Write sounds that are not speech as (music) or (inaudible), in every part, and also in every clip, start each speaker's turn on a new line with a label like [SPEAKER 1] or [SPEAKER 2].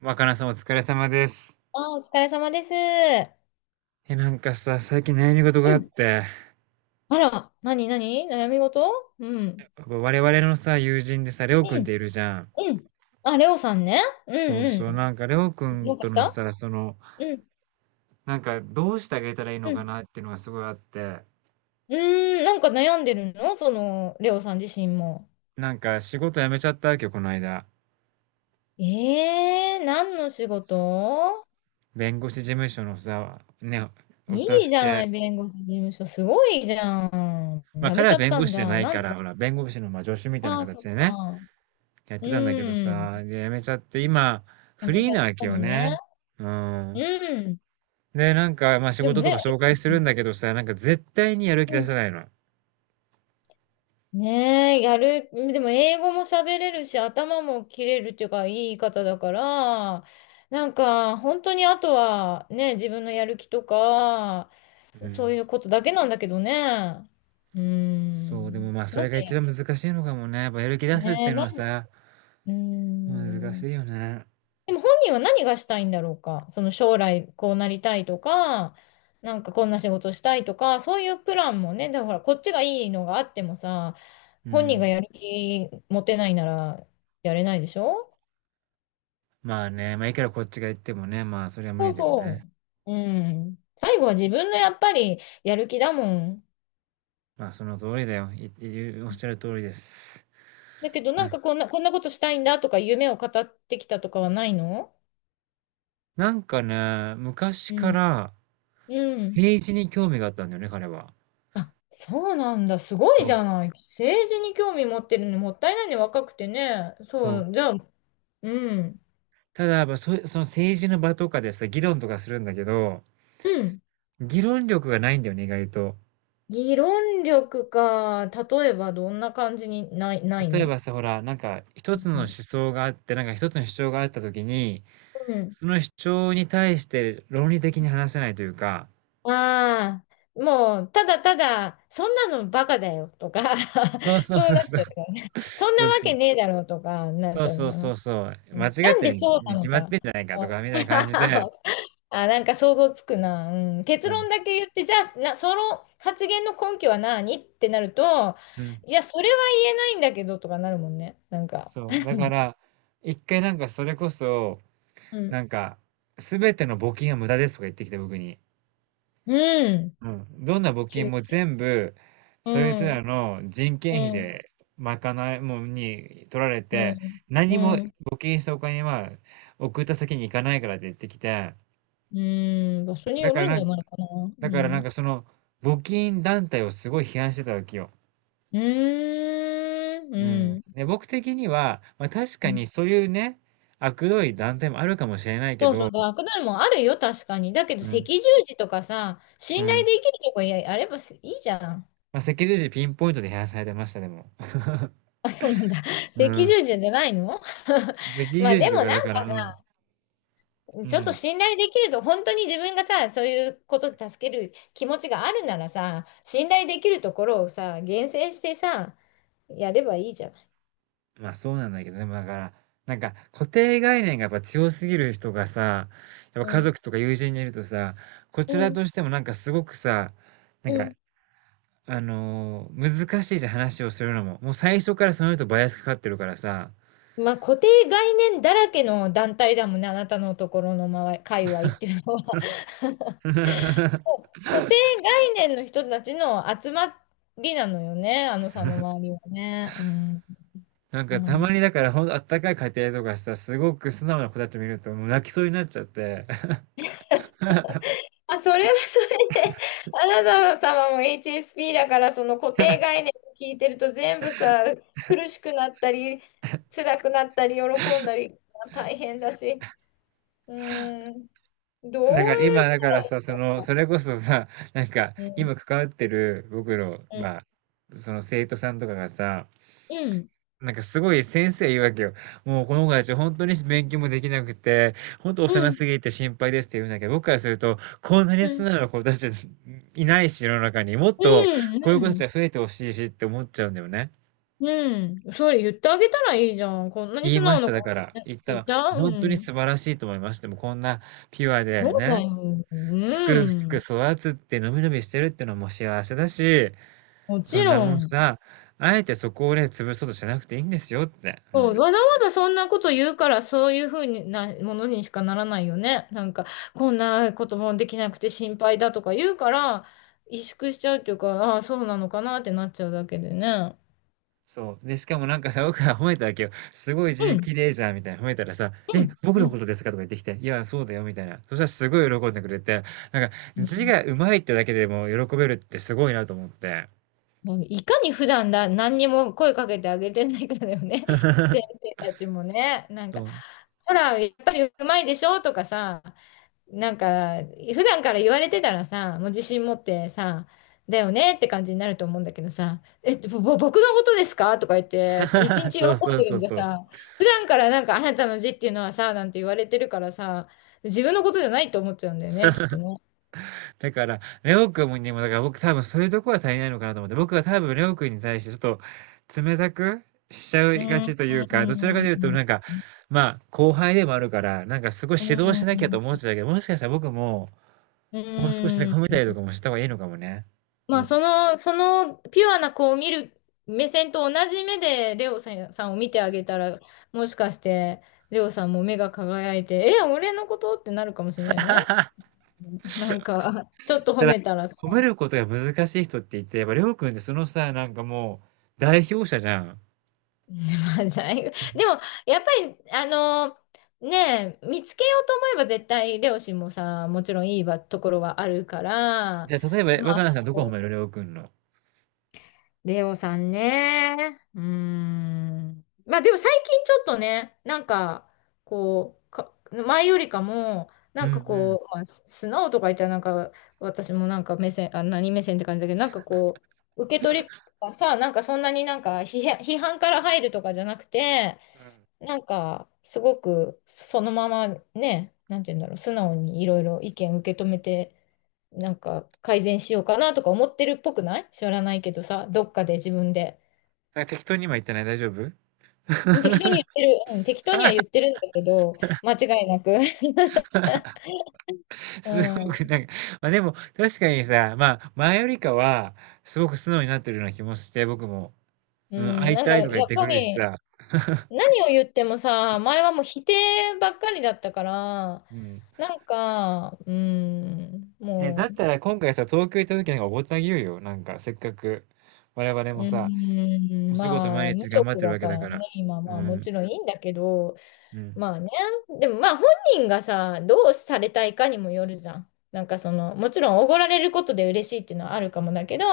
[SPEAKER 1] 若菜さんお疲れ様です。
[SPEAKER 2] あ、お疲れ様です。
[SPEAKER 1] なんかさ、最近悩み事が
[SPEAKER 2] う
[SPEAKER 1] あっ
[SPEAKER 2] ん、
[SPEAKER 1] て、
[SPEAKER 2] あら、なになに悩み事。うん。
[SPEAKER 1] 我々のさ、友人でさ、レオ
[SPEAKER 2] う
[SPEAKER 1] くんっ
[SPEAKER 2] ん、
[SPEAKER 1] ているじゃん。
[SPEAKER 2] うん。あ、レオさんね。うん。
[SPEAKER 1] そうそう、
[SPEAKER 2] う
[SPEAKER 1] なんかレオく
[SPEAKER 2] ん。ど
[SPEAKER 1] ん
[SPEAKER 2] うか
[SPEAKER 1] と
[SPEAKER 2] し
[SPEAKER 1] の
[SPEAKER 2] た？
[SPEAKER 1] さ、その、
[SPEAKER 2] うん、
[SPEAKER 1] なんかどうしてあげたらいいの
[SPEAKER 2] う
[SPEAKER 1] か
[SPEAKER 2] ん。
[SPEAKER 1] なっていうのがすごいあって、
[SPEAKER 2] うーん、なんか悩んでるの、その、レオさん自身も。
[SPEAKER 1] なんか仕事辞めちゃったわけよ、この間。
[SPEAKER 2] えー、何の仕事？
[SPEAKER 1] 弁護士事務所のさ、ね、お助
[SPEAKER 2] いいじゃな
[SPEAKER 1] け。
[SPEAKER 2] い、弁護士事務所。すごいじゃん。
[SPEAKER 1] まあ
[SPEAKER 2] 辞め
[SPEAKER 1] 彼
[SPEAKER 2] ち
[SPEAKER 1] は
[SPEAKER 2] ゃっ
[SPEAKER 1] 弁
[SPEAKER 2] た
[SPEAKER 1] 護
[SPEAKER 2] ん
[SPEAKER 1] 士じゃ
[SPEAKER 2] だ。
[SPEAKER 1] ない
[SPEAKER 2] なん
[SPEAKER 1] か
[SPEAKER 2] で？
[SPEAKER 1] ら、ほら、弁護士のまあ助手みたいな
[SPEAKER 2] ああー、そ
[SPEAKER 1] 形
[SPEAKER 2] っ
[SPEAKER 1] でね、
[SPEAKER 2] か。
[SPEAKER 1] やっ
[SPEAKER 2] う
[SPEAKER 1] てたんだけど
[SPEAKER 2] ん。
[SPEAKER 1] さ、で、辞めちゃって、今、
[SPEAKER 2] 辞
[SPEAKER 1] フ
[SPEAKER 2] めち
[SPEAKER 1] リー
[SPEAKER 2] ゃっ
[SPEAKER 1] なわけ
[SPEAKER 2] たも
[SPEAKER 1] よ
[SPEAKER 2] んね。
[SPEAKER 1] ね。う
[SPEAKER 2] う
[SPEAKER 1] ん。
[SPEAKER 2] ん。
[SPEAKER 1] で、なんか、まあ、仕
[SPEAKER 2] でも
[SPEAKER 1] 事と
[SPEAKER 2] ね、
[SPEAKER 1] か紹介するんだけどさ、なんか絶対にやる気
[SPEAKER 2] う
[SPEAKER 1] 出
[SPEAKER 2] ん、
[SPEAKER 1] さないの。
[SPEAKER 2] ねえ、でも英語も喋れるし、頭も切れるっていうか、いい方だから、なんか、本当にあとは、ね、自分のやる気とか、
[SPEAKER 1] う
[SPEAKER 2] そ
[SPEAKER 1] ん。
[SPEAKER 2] ういうことだけなんだけどね。うー
[SPEAKER 1] そう、でも
[SPEAKER 2] ん。
[SPEAKER 1] まあ、そ
[SPEAKER 2] なん
[SPEAKER 1] れ
[SPEAKER 2] で、
[SPEAKER 1] が一番難しいのかもね。やっぱやる気出
[SPEAKER 2] ね
[SPEAKER 1] すって
[SPEAKER 2] え、
[SPEAKER 1] いうのは
[SPEAKER 2] う
[SPEAKER 1] さ、
[SPEAKER 2] ー
[SPEAKER 1] 難
[SPEAKER 2] ん。
[SPEAKER 1] しいよね。
[SPEAKER 2] でも本人は何がしたいんだろうか。その将来こうなりたいとか、なんかこんな仕事したいとか、そういうプランもね、だからほらこっちがいいのがあってもさ、
[SPEAKER 1] う
[SPEAKER 2] 本人が
[SPEAKER 1] ん。
[SPEAKER 2] やる気持てないならやれないでしょ。
[SPEAKER 1] まあね、まあ、いくらこっちが言ってもね、まあ、それは無
[SPEAKER 2] そ
[SPEAKER 1] 理
[SPEAKER 2] う
[SPEAKER 1] だよね。
[SPEAKER 2] そう。うん。最後は自分のやっぱりやる気だもん。
[SPEAKER 1] まあ、その通りだよ。おっしゃる通りです。
[SPEAKER 2] だけどな
[SPEAKER 1] は
[SPEAKER 2] ん
[SPEAKER 1] い。
[SPEAKER 2] かこんな、こんなことしたいんだとか夢を語ってきたとかはないの？
[SPEAKER 1] なんかね、昔
[SPEAKER 2] う
[SPEAKER 1] か
[SPEAKER 2] ん。
[SPEAKER 1] ら
[SPEAKER 2] うん。
[SPEAKER 1] 政治に興味があったんだよね、彼は。
[SPEAKER 2] あ、そうなんだ。すごい
[SPEAKER 1] そ
[SPEAKER 2] じ
[SPEAKER 1] う、
[SPEAKER 2] ゃない。政治に興味持ってるのにもったいないね。若くてね。そ
[SPEAKER 1] そう。
[SPEAKER 2] う、じゃあ、うん。
[SPEAKER 1] ただ、やっぱの政治の場とかでさ、議論とかするんだけど、
[SPEAKER 2] うん。
[SPEAKER 1] 議論力がないんだよね、意外と。
[SPEAKER 2] 議論力か。例えばどんな感じにない
[SPEAKER 1] 例え
[SPEAKER 2] の？
[SPEAKER 1] ばさ、ほら、なんか一
[SPEAKER 2] う
[SPEAKER 1] つの思
[SPEAKER 2] ん。
[SPEAKER 1] 想があって、なんか一つの主張があった時に、
[SPEAKER 2] うん。
[SPEAKER 1] その主張に対して論理的に話せないというか、
[SPEAKER 2] ああ、もう、ただただ、そんなのバカだよとか、
[SPEAKER 1] そう
[SPEAKER 2] (laughs)
[SPEAKER 1] そう
[SPEAKER 2] そう
[SPEAKER 1] そう
[SPEAKER 2] なっ
[SPEAKER 1] そう。
[SPEAKER 2] ちゃうからね。そんな
[SPEAKER 1] そう
[SPEAKER 2] わ
[SPEAKER 1] そう。
[SPEAKER 2] けねえだろうとか、なっ
[SPEAKER 1] そ
[SPEAKER 2] ち
[SPEAKER 1] う
[SPEAKER 2] ゃう
[SPEAKER 1] そう
[SPEAKER 2] のか
[SPEAKER 1] そ
[SPEAKER 2] な。
[SPEAKER 1] うそう。
[SPEAKER 2] う
[SPEAKER 1] 間
[SPEAKER 2] ん、
[SPEAKER 1] 違
[SPEAKER 2] な
[SPEAKER 1] っ
[SPEAKER 2] ん
[SPEAKER 1] て
[SPEAKER 2] で
[SPEAKER 1] る
[SPEAKER 2] そう
[SPEAKER 1] に
[SPEAKER 2] な
[SPEAKER 1] 決
[SPEAKER 2] の
[SPEAKER 1] まって
[SPEAKER 2] か。
[SPEAKER 1] んじゃないかと
[SPEAKER 2] あ
[SPEAKER 1] か、みたいな感じで。
[SPEAKER 2] (laughs) あ、なんか想像つくな。うん、結
[SPEAKER 1] そう。
[SPEAKER 2] 論だけ言って、じゃあ、その発言の根拠は何ってなると、
[SPEAKER 1] うん。
[SPEAKER 2] いや、それは言えないんだけどとかなるもんね。なんか、
[SPEAKER 1] そう。だから、一回なんかそれこそ、
[SPEAKER 2] うん。
[SPEAKER 1] なんか、すべての募金は無駄ですとか言ってきて、僕に。
[SPEAKER 2] うん。
[SPEAKER 1] うん。どんな募
[SPEAKER 2] 急
[SPEAKER 1] 金
[SPEAKER 2] に。
[SPEAKER 1] も全部、
[SPEAKER 2] う
[SPEAKER 1] そいつ
[SPEAKER 2] ん。
[SPEAKER 1] らの人件費
[SPEAKER 2] うん。
[SPEAKER 1] で賄いもに取られ
[SPEAKER 2] う
[SPEAKER 1] て、
[SPEAKER 2] ん。
[SPEAKER 1] 何も
[SPEAKER 2] うん。
[SPEAKER 1] 募金したお金は送った先に行かないからって言ってきて、
[SPEAKER 2] うん。場所に
[SPEAKER 1] だ
[SPEAKER 2] よ
[SPEAKER 1] から
[SPEAKER 2] るん
[SPEAKER 1] な
[SPEAKER 2] じゃ
[SPEAKER 1] ん、
[SPEAKER 2] ないかな。
[SPEAKER 1] だ
[SPEAKER 2] う
[SPEAKER 1] からなん
[SPEAKER 2] ん。
[SPEAKER 1] かその募金団体をすごい批判してたわけよ。
[SPEAKER 2] うーん。
[SPEAKER 1] うん。
[SPEAKER 2] う
[SPEAKER 1] で、僕的には、まあ確か
[SPEAKER 2] ん。
[SPEAKER 1] にそういうね、悪どい団体もあるかもしれないけ
[SPEAKER 2] そうそ
[SPEAKER 1] ど、
[SPEAKER 2] う。ダークダウンもあるよ、確かに。だけど、
[SPEAKER 1] う
[SPEAKER 2] 赤
[SPEAKER 1] ん。
[SPEAKER 2] 十字とかさ、
[SPEAKER 1] う
[SPEAKER 2] 信頼
[SPEAKER 1] ん。
[SPEAKER 2] できるとこやあればいいじゃん。
[SPEAKER 1] まあ赤十字ピンポイントで批判されてました、でも。(laughs)
[SPEAKER 2] あ、そうなんだ。(laughs)
[SPEAKER 1] う
[SPEAKER 2] 赤
[SPEAKER 1] ん。
[SPEAKER 2] 十字じゃないの？
[SPEAKER 1] (laughs) 赤
[SPEAKER 2] (laughs) まあ
[SPEAKER 1] 十字
[SPEAKER 2] でも
[SPEAKER 1] と
[SPEAKER 2] な
[SPEAKER 1] かだ
[SPEAKER 2] ん
[SPEAKER 1] から、
[SPEAKER 2] か
[SPEAKER 1] うん。
[SPEAKER 2] さ、
[SPEAKER 1] う
[SPEAKER 2] ちょっと
[SPEAKER 1] ん。
[SPEAKER 2] 信頼できると、本当に自分がさ、そういうことで助ける気持ちがあるならさ、信頼できるところをさ、厳選してさ、やればいいじゃん。
[SPEAKER 1] まあそうなんだけど、でもだから、なんか固定概念がやっぱ強すぎる人がさ、やっぱ
[SPEAKER 2] う
[SPEAKER 1] 家
[SPEAKER 2] ん、
[SPEAKER 1] 族とか友人にいるとさ、こち
[SPEAKER 2] う
[SPEAKER 1] ら
[SPEAKER 2] ん、
[SPEAKER 1] としてもなんかすごくさ、な
[SPEAKER 2] う
[SPEAKER 1] んか、
[SPEAKER 2] ん。
[SPEAKER 1] 難しいじゃん話をするのも。もう最初からその人バイアスかかってるからさ。
[SPEAKER 2] まあ固定概念だらけの団体だもんね、あなたのところの周り、界隈っていうのは。(laughs) も
[SPEAKER 1] (laughs)
[SPEAKER 2] う固定概念の人たちの集まりなのよね、あのさんの周りはね。うん。
[SPEAKER 1] なんか
[SPEAKER 2] ま
[SPEAKER 1] たまに
[SPEAKER 2] あ、
[SPEAKER 1] だからほんとあったかい家庭とかさ、すごく素直な子たち見るともう泣きそうになっちゃって。(laughs)
[SPEAKER 2] あ、それはそれで、あなた様も HSP だから、その固定概念を聞いてると全部さ、苦しくなったり、辛くなったり、喜んだり、大変だし。うーん、ど
[SPEAKER 1] だ
[SPEAKER 2] う
[SPEAKER 1] から今
[SPEAKER 2] し
[SPEAKER 1] だからさ、そ
[SPEAKER 2] た
[SPEAKER 1] の、それこそさ、なんか
[SPEAKER 2] らいいの。うん、
[SPEAKER 1] 今関わってる僕の、ま
[SPEAKER 2] う
[SPEAKER 1] あ、その生徒さんとかがさ、
[SPEAKER 2] ん、
[SPEAKER 1] なんかすごい先生言うわけよ。もうこの子たち本当に勉強もできなくて、本当
[SPEAKER 2] うん、う
[SPEAKER 1] 幼
[SPEAKER 2] ん、
[SPEAKER 1] すぎて心配ですって言うんだけど、僕からすると、こんなに
[SPEAKER 2] う
[SPEAKER 1] 素
[SPEAKER 2] ん、
[SPEAKER 1] 直な子たちいないし、世の中にもっと
[SPEAKER 2] う
[SPEAKER 1] こういう子たちが
[SPEAKER 2] ん、
[SPEAKER 1] 増えてほしいしって思っちゃうんだよね。
[SPEAKER 2] うん、それ言ってあげたらいいじゃん。こんなに
[SPEAKER 1] 言い
[SPEAKER 2] 素
[SPEAKER 1] ま
[SPEAKER 2] 直
[SPEAKER 1] し
[SPEAKER 2] な
[SPEAKER 1] た、だ
[SPEAKER 2] 子
[SPEAKER 1] から。言った
[SPEAKER 2] い
[SPEAKER 1] ら、
[SPEAKER 2] た。う
[SPEAKER 1] 本当に
[SPEAKER 2] ん。
[SPEAKER 1] 素晴らしいと思いました。でもこんなピュア
[SPEAKER 2] そ
[SPEAKER 1] で
[SPEAKER 2] う
[SPEAKER 1] ね、
[SPEAKER 2] だよ。
[SPEAKER 1] すくす
[SPEAKER 2] う
[SPEAKER 1] く
[SPEAKER 2] ん。
[SPEAKER 1] 育つって、のびのびしてるってのも幸せだし、
[SPEAKER 2] も
[SPEAKER 1] そ
[SPEAKER 2] ち
[SPEAKER 1] んな
[SPEAKER 2] ろ
[SPEAKER 1] もん
[SPEAKER 2] ん。
[SPEAKER 1] さ、あえてそこをね、潰そうとしなくていいんですよって。う
[SPEAKER 2] そう、
[SPEAKER 1] ん。
[SPEAKER 2] わざわざそんなこと言うから、そういうふうなものにしかならないよね。なんか、こんなこともできなくて心配だとか言うから、萎縮しちゃうっていうか、ああ、そうなのかなってなっちゃうだけでね。
[SPEAKER 1] そう。で、しかもなんかさ、僕が褒めたわけよ。すごい
[SPEAKER 2] う
[SPEAKER 1] 字
[SPEAKER 2] ん、
[SPEAKER 1] 綺麗じゃんみたいな褒めたらさ、
[SPEAKER 2] う
[SPEAKER 1] え、
[SPEAKER 2] ん、
[SPEAKER 1] 僕
[SPEAKER 2] う
[SPEAKER 1] の
[SPEAKER 2] ん。
[SPEAKER 1] ことですかとか言ってきて、いや、そうだよみたいな。そしたらすごい喜んでくれて、なんか
[SPEAKER 2] う
[SPEAKER 1] 字
[SPEAKER 2] ん、
[SPEAKER 1] が上手いってだけでも喜べるってすごいなと思って。
[SPEAKER 2] いかに普段だ、何にも声かけてあげてないかだよね。(laughs) 先生たちもね。なんか、
[SPEAKER 1] そう。
[SPEAKER 2] ほら、やっぱりうまいでしょとかさ、なんか、普段から言われてたらさ、もう自信持ってさ、だよねって感じになると思うんだけどさ、え、ぼ、ぼ僕のことですかとか言って、そう一
[SPEAKER 1] (laughs)
[SPEAKER 2] 日喜ん
[SPEAKER 1] そうそう
[SPEAKER 2] でる
[SPEAKER 1] そう
[SPEAKER 2] んじゃ
[SPEAKER 1] そう。
[SPEAKER 2] さ、普段からなんかあなたの字っていうのはさ、なんて言われてるからさ、自分のことじゃないと思っちゃうんだよね、きっとね。
[SPEAKER 1] だから、レオ君にも、だから僕多分そういうとこは足りないのかなと思って、僕は多分レオ君に対してちょっと冷たくしちゃ
[SPEAKER 2] う
[SPEAKER 1] いが
[SPEAKER 2] ん。
[SPEAKER 1] ちというか、どちらかというと
[SPEAKER 2] うん。
[SPEAKER 1] なんか、まあ後輩でもあるから、なんかすごい指導し
[SPEAKER 2] う
[SPEAKER 1] なきゃと
[SPEAKER 2] ん。
[SPEAKER 1] 思っちゃうけど、もしかしたら僕も、
[SPEAKER 2] う
[SPEAKER 1] もう少しね
[SPEAKER 2] ー
[SPEAKER 1] 褒めた
[SPEAKER 2] ん。
[SPEAKER 1] りとかもした方がいいのかもね。
[SPEAKER 2] ま
[SPEAKER 1] う
[SPEAKER 2] あ、
[SPEAKER 1] ん。
[SPEAKER 2] そのピュアな子を見る目線と同じ目で、レオさんさんを見てあげたら、もしかして、レオさんも目が輝いて、え、俺のことってなるかもしれないよね。
[SPEAKER 1] (laughs)
[SPEAKER 2] なんか、ちょっと褒
[SPEAKER 1] ただ、
[SPEAKER 2] めたらさ。
[SPEAKER 1] 褒め
[SPEAKER 2] (laughs)
[SPEAKER 1] ることが難しい人っていて、やっぱりりょうくんってそのさ、なんかもう代表者じゃん。
[SPEAKER 2] まあ、だいぶでも、やっぱり、ねえ、見つけようと思えば絶対、レオ氏もさ、もちろんいいわところはあるから、
[SPEAKER 1] じゃあ例え
[SPEAKER 2] ま
[SPEAKER 1] ば若
[SPEAKER 2] あ、
[SPEAKER 1] 菜
[SPEAKER 2] そ
[SPEAKER 1] さんどこ褒
[SPEAKER 2] こ
[SPEAKER 1] める？りょうくんの。
[SPEAKER 2] レオさんね。うーん。まあでも最近ちょっとね、なんか、こう、か、前よりかも、
[SPEAKER 1] う
[SPEAKER 2] なん
[SPEAKER 1] ん
[SPEAKER 2] か
[SPEAKER 1] うん。
[SPEAKER 2] こう、まあ、素直とか言ったらなんか、私もなんか目線、あ、何目線って感じだけど、なんかこう、受け取りがさ、なんかそんなになんか批判から入るとかじゃなくて、
[SPEAKER 1] うん。
[SPEAKER 2] なんか、すごくそのままね、なんて言うんだろう、素直にいろいろ意見受け止めて、なんか改善しようかなとか思ってるっぽくない知らないけどさ、どっかで自分で。
[SPEAKER 1] なんか適当に今言ったね、大丈夫 (laughs)？
[SPEAKER 2] うん、適当に言ってる、うん、適当には言ってるんだけど、間違いなく。(laughs) う
[SPEAKER 1] すごく
[SPEAKER 2] ん、
[SPEAKER 1] なんか、ま、でも確かにさ、まあ、前よりかはすごく素直になってるような気もして、僕も。
[SPEAKER 2] う
[SPEAKER 1] うん、
[SPEAKER 2] ん、
[SPEAKER 1] 会い
[SPEAKER 2] なんか
[SPEAKER 1] たいとか言
[SPEAKER 2] や
[SPEAKER 1] っ
[SPEAKER 2] っ
[SPEAKER 1] てく
[SPEAKER 2] ぱ
[SPEAKER 1] るし
[SPEAKER 2] り
[SPEAKER 1] さ。(laughs)
[SPEAKER 2] 何を言ってもさ、前はもう否定ばっかりだったから、
[SPEAKER 1] うん。
[SPEAKER 2] なんか、うん、
[SPEAKER 1] え、だ
[SPEAKER 2] も
[SPEAKER 1] ったら今回さ、東京行った時なんかおごってあげようよ、なんかせっかく。我々も
[SPEAKER 2] う、う
[SPEAKER 1] さお
[SPEAKER 2] ん、
[SPEAKER 1] 仕事
[SPEAKER 2] ま
[SPEAKER 1] 毎
[SPEAKER 2] あ、無
[SPEAKER 1] 日頑張っ
[SPEAKER 2] 職
[SPEAKER 1] てる
[SPEAKER 2] だ
[SPEAKER 1] わけ
[SPEAKER 2] か
[SPEAKER 1] だ
[SPEAKER 2] ら
[SPEAKER 1] から。
[SPEAKER 2] ね、今、
[SPEAKER 1] う
[SPEAKER 2] まあも
[SPEAKER 1] ん、
[SPEAKER 2] ちろんいいんだけど、
[SPEAKER 1] うん、
[SPEAKER 2] まあね。でもまあ本人がさ、どうされたいかにもよるじゃん。なんかその、もちろんおごられることで嬉しいっていうのはあるかもだけど、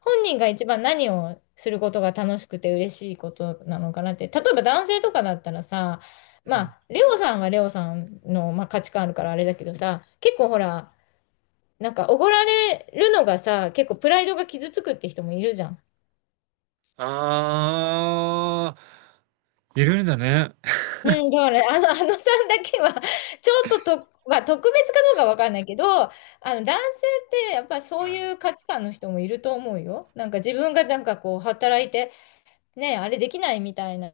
[SPEAKER 2] 本人が一番何をすることが楽しくて嬉しいことなのかなって。例えば男性とかだったらさ、
[SPEAKER 1] う
[SPEAKER 2] ま
[SPEAKER 1] ん。
[SPEAKER 2] あ、レオさんはレオさんの、まあ、価値観あるからあれだけどさ、結構ほら、なんかおごられるのがさ、結構プライドが傷つくって人もいるじゃん。
[SPEAKER 1] ああ、いるんだね。
[SPEAKER 2] うん、だから、あのさんだけは、ちょっと、まあ、特別かどうかわかんないけど、あの、男性ってやっぱ
[SPEAKER 1] う
[SPEAKER 2] そう
[SPEAKER 1] ん。
[SPEAKER 2] いう価値観の人もいると思うよ。なんか自分がなんかこう、働いて、ね、あれできないみたいな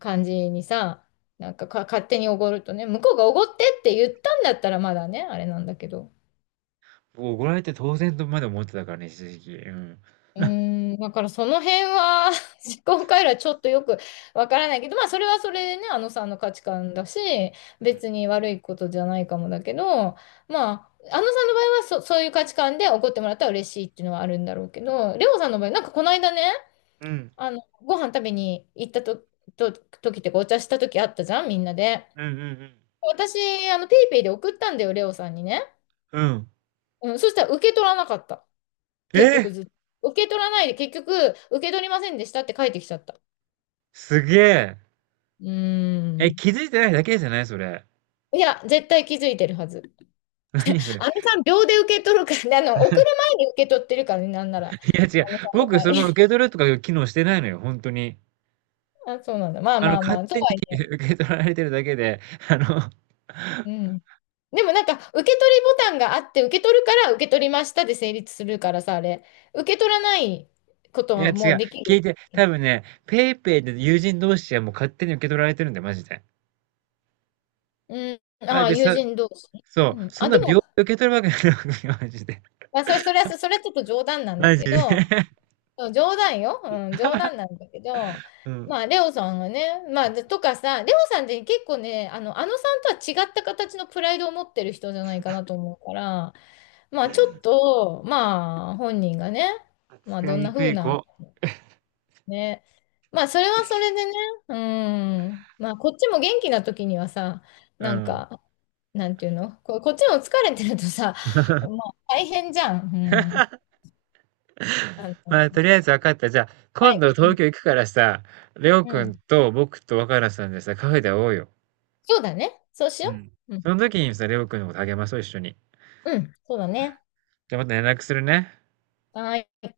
[SPEAKER 2] 感じにさ、勝手におごるとね、向こうがおごってって言ったんだったらまだね、あれなんだけど。
[SPEAKER 1] 僕怒られて当然とまで思ってたからね、一時期。うん。
[SPEAKER 2] うーん、だからその辺は (laughs) 思考回路はちょっとよくわからないけど、まあそれはそれでね、あのさんの価値観だし、別に悪いことじゃないかもだけど、まあ、あのさんの場合はそういう価値観で怒ってもらったら嬉しいっていうのはあるんだろうけど、レオさんの場合、なんかこの間ね、
[SPEAKER 1] うん。
[SPEAKER 2] あの、ご飯食べに行ったと、と、時っていうかお茶した時あったじゃん、みんなで。
[SPEAKER 1] うんうんうん。
[SPEAKER 2] 私、あの、ペイペイで送ったんだよ、レオさんにね。
[SPEAKER 1] うん。
[SPEAKER 2] うん、そしたら受け取らなかった。結
[SPEAKER 1] え
[SPEAKER 2] 局ずっと。受け取らないで、結局、受け取りませんでしたって書いてきちゃった。
[SPEAKER 1] すげえ。
[SPEAKER 2] うー
[SPEAKER 1] え、
[SPEAKER 2] ん。
[SPEAKER 1] 気づいてないだけじゃないそれ。
[SPEAKER 2] いや、絶対気づいてるはず。
[SPEAKER 1] (laughs) 何それ。
[SPEAKER 2] あのさん、秒で受け取るからね、(laughs) あの、送る前に受け取ってるからね、なんなら。
[SPEAKER 1] いや違う。
[SPEAKER 2] あのさんの
[SPEAKER 1] 僕
[SPEAKER 2] 場
[SPEAKER 1] その受け
[SPEAKER 2] 合。
[SPEAKER 1] 取るとかいう機能してないのよ、本当に。
[SPEAKER 2] (laughs) あ、そうなんだ。まあ
[SPEAKER 1] あの、
[SPEAKER 2] まあま
[SPEAKER 1] 勝
[SPEAKER 2] あ、と
[SPEAKER 1] 手に
[SPEAKER 2] はい
[SPEAKER 1] (laughs)
[SPEAKER 2] え。
[SPEAKER 1] 受け取られてるだけで、あの
[SPEAKER 2] うん。でもなんか、受け取りボタンがあって、受け取るから、受け取りましたで成立するからさ、あれ。受け取らないこと
[SPEAKER 1] いや、違
[SPEAKER 2] はもう
[SPEAKER 1] う。
[SPEAKER 2] でき
[SPEAKER 1] 聞い
[SPEAKER 2] る。
[SPEAKER 1] て、多分ね、ペイペイで友人同士はもう勝手に受け取られてるんだよ、マジで。
[SPEAKER 2] うん。あ
[SPEAKER 1] あ、
[SPEAKER 2] あ、
[SPEAKER 1] で、
[SPEAKER 2] 友
[SPEAKER 1] さ
[SPEAKER 2] 人同士。
[SPEAKER 1] そ
[SPEAKER 2] うん。
[SPEAKER 1] う、そん
[SPEAKER 2] あ、
[SPEAKER 1] な
[SPEAKER 2] で
[SPEAKER 1] 秒
[SPEAKER 2] も、
[SPEAKER 1] で受け取るわけないのよ、(laughs) マジで。
[SPEAKER 2] まあ、それはちょっと冗談なんだ
[SPEAKER 1] マジ
[SPEAKER 2] け
[SPEAKER 1] で。
[SPEAKER 2] ど、
[SPEAKER 1] (laughs)
[SPEAKER 2] そう冗談よ。うん、冗談なんだけど、
[SPEAKER 1] う
[SPEAKER 2] ま
[SPEAKER 1] ん。
[SPEAKER 2] あ、レオさんがね、まあ、とかさ、レオさんって結構ね、あの、あのさんとは違った形のプライドを持ってる人じゃないかなと思うから、まあ、ちょっと、まあ、本人がね、まあ、
[SPEAKER 1] 扱
[SPEAKER 2] ど
[SPEAKER 1] い
[SPEAKER 2] ん
[SPEAKER 1] に
[SPEAKER 2] な
[SPEAKER 1] く
[SPEAKER 2] 風
[SPEAKER 1] い
[SPEAKER 2] な、
[SPEAKER 1] 子。
[SPEAKER 2] ね、まあ、それはそれでね、うん、まあ、こっちも元気な時にはさ、
[SPEAKER 1] う
[SPEAKER 2] なん
[SPEAKER 1] ん。
[SPEAKER 2] か、なんていうの、こ、こっちも疲れてるとさ、ま
[SPEAKER 1] (laughs)
[SPEAKER 2] あ、大変じゃん。うん。あ
[SPEAKER 1] ま
[SPEAKER 2] の、
[SPEAKER 1] あ、とりあえず分かった。じゃあ、
[SPEAKER 2] は
[SPEAKER 1] 今
[SPEAKER 2] い。
[SPEAKER 1] 度
[SPEAKER 2] う
[SPEAKER 1] 東
[SPEAKER 2] ん。
[SPEAKER 1] 京行くからさ、レオ
[SPEAKER 2] う
[SPEAKER 1] くん
[SPEAKER 2] ん、
[SPEAKER 1] と僕と若菜さんでさ、カフェで会おうよ。
[SPEAKER 2] そうだね。そうし
[SPEAKER 1] う
[SPEAKER 2] よ
[SPEAKER 1] ん。
[SPEAKER 2] う。うん。
[SPEAKER 1] その時にさ、レオくんのこと励まそう、一緒に。
[SPEAKER 2] うん。そうだね。
[SPEAKER 1] じゃあまた連絡するね。
[SPEAKER 2] はーい。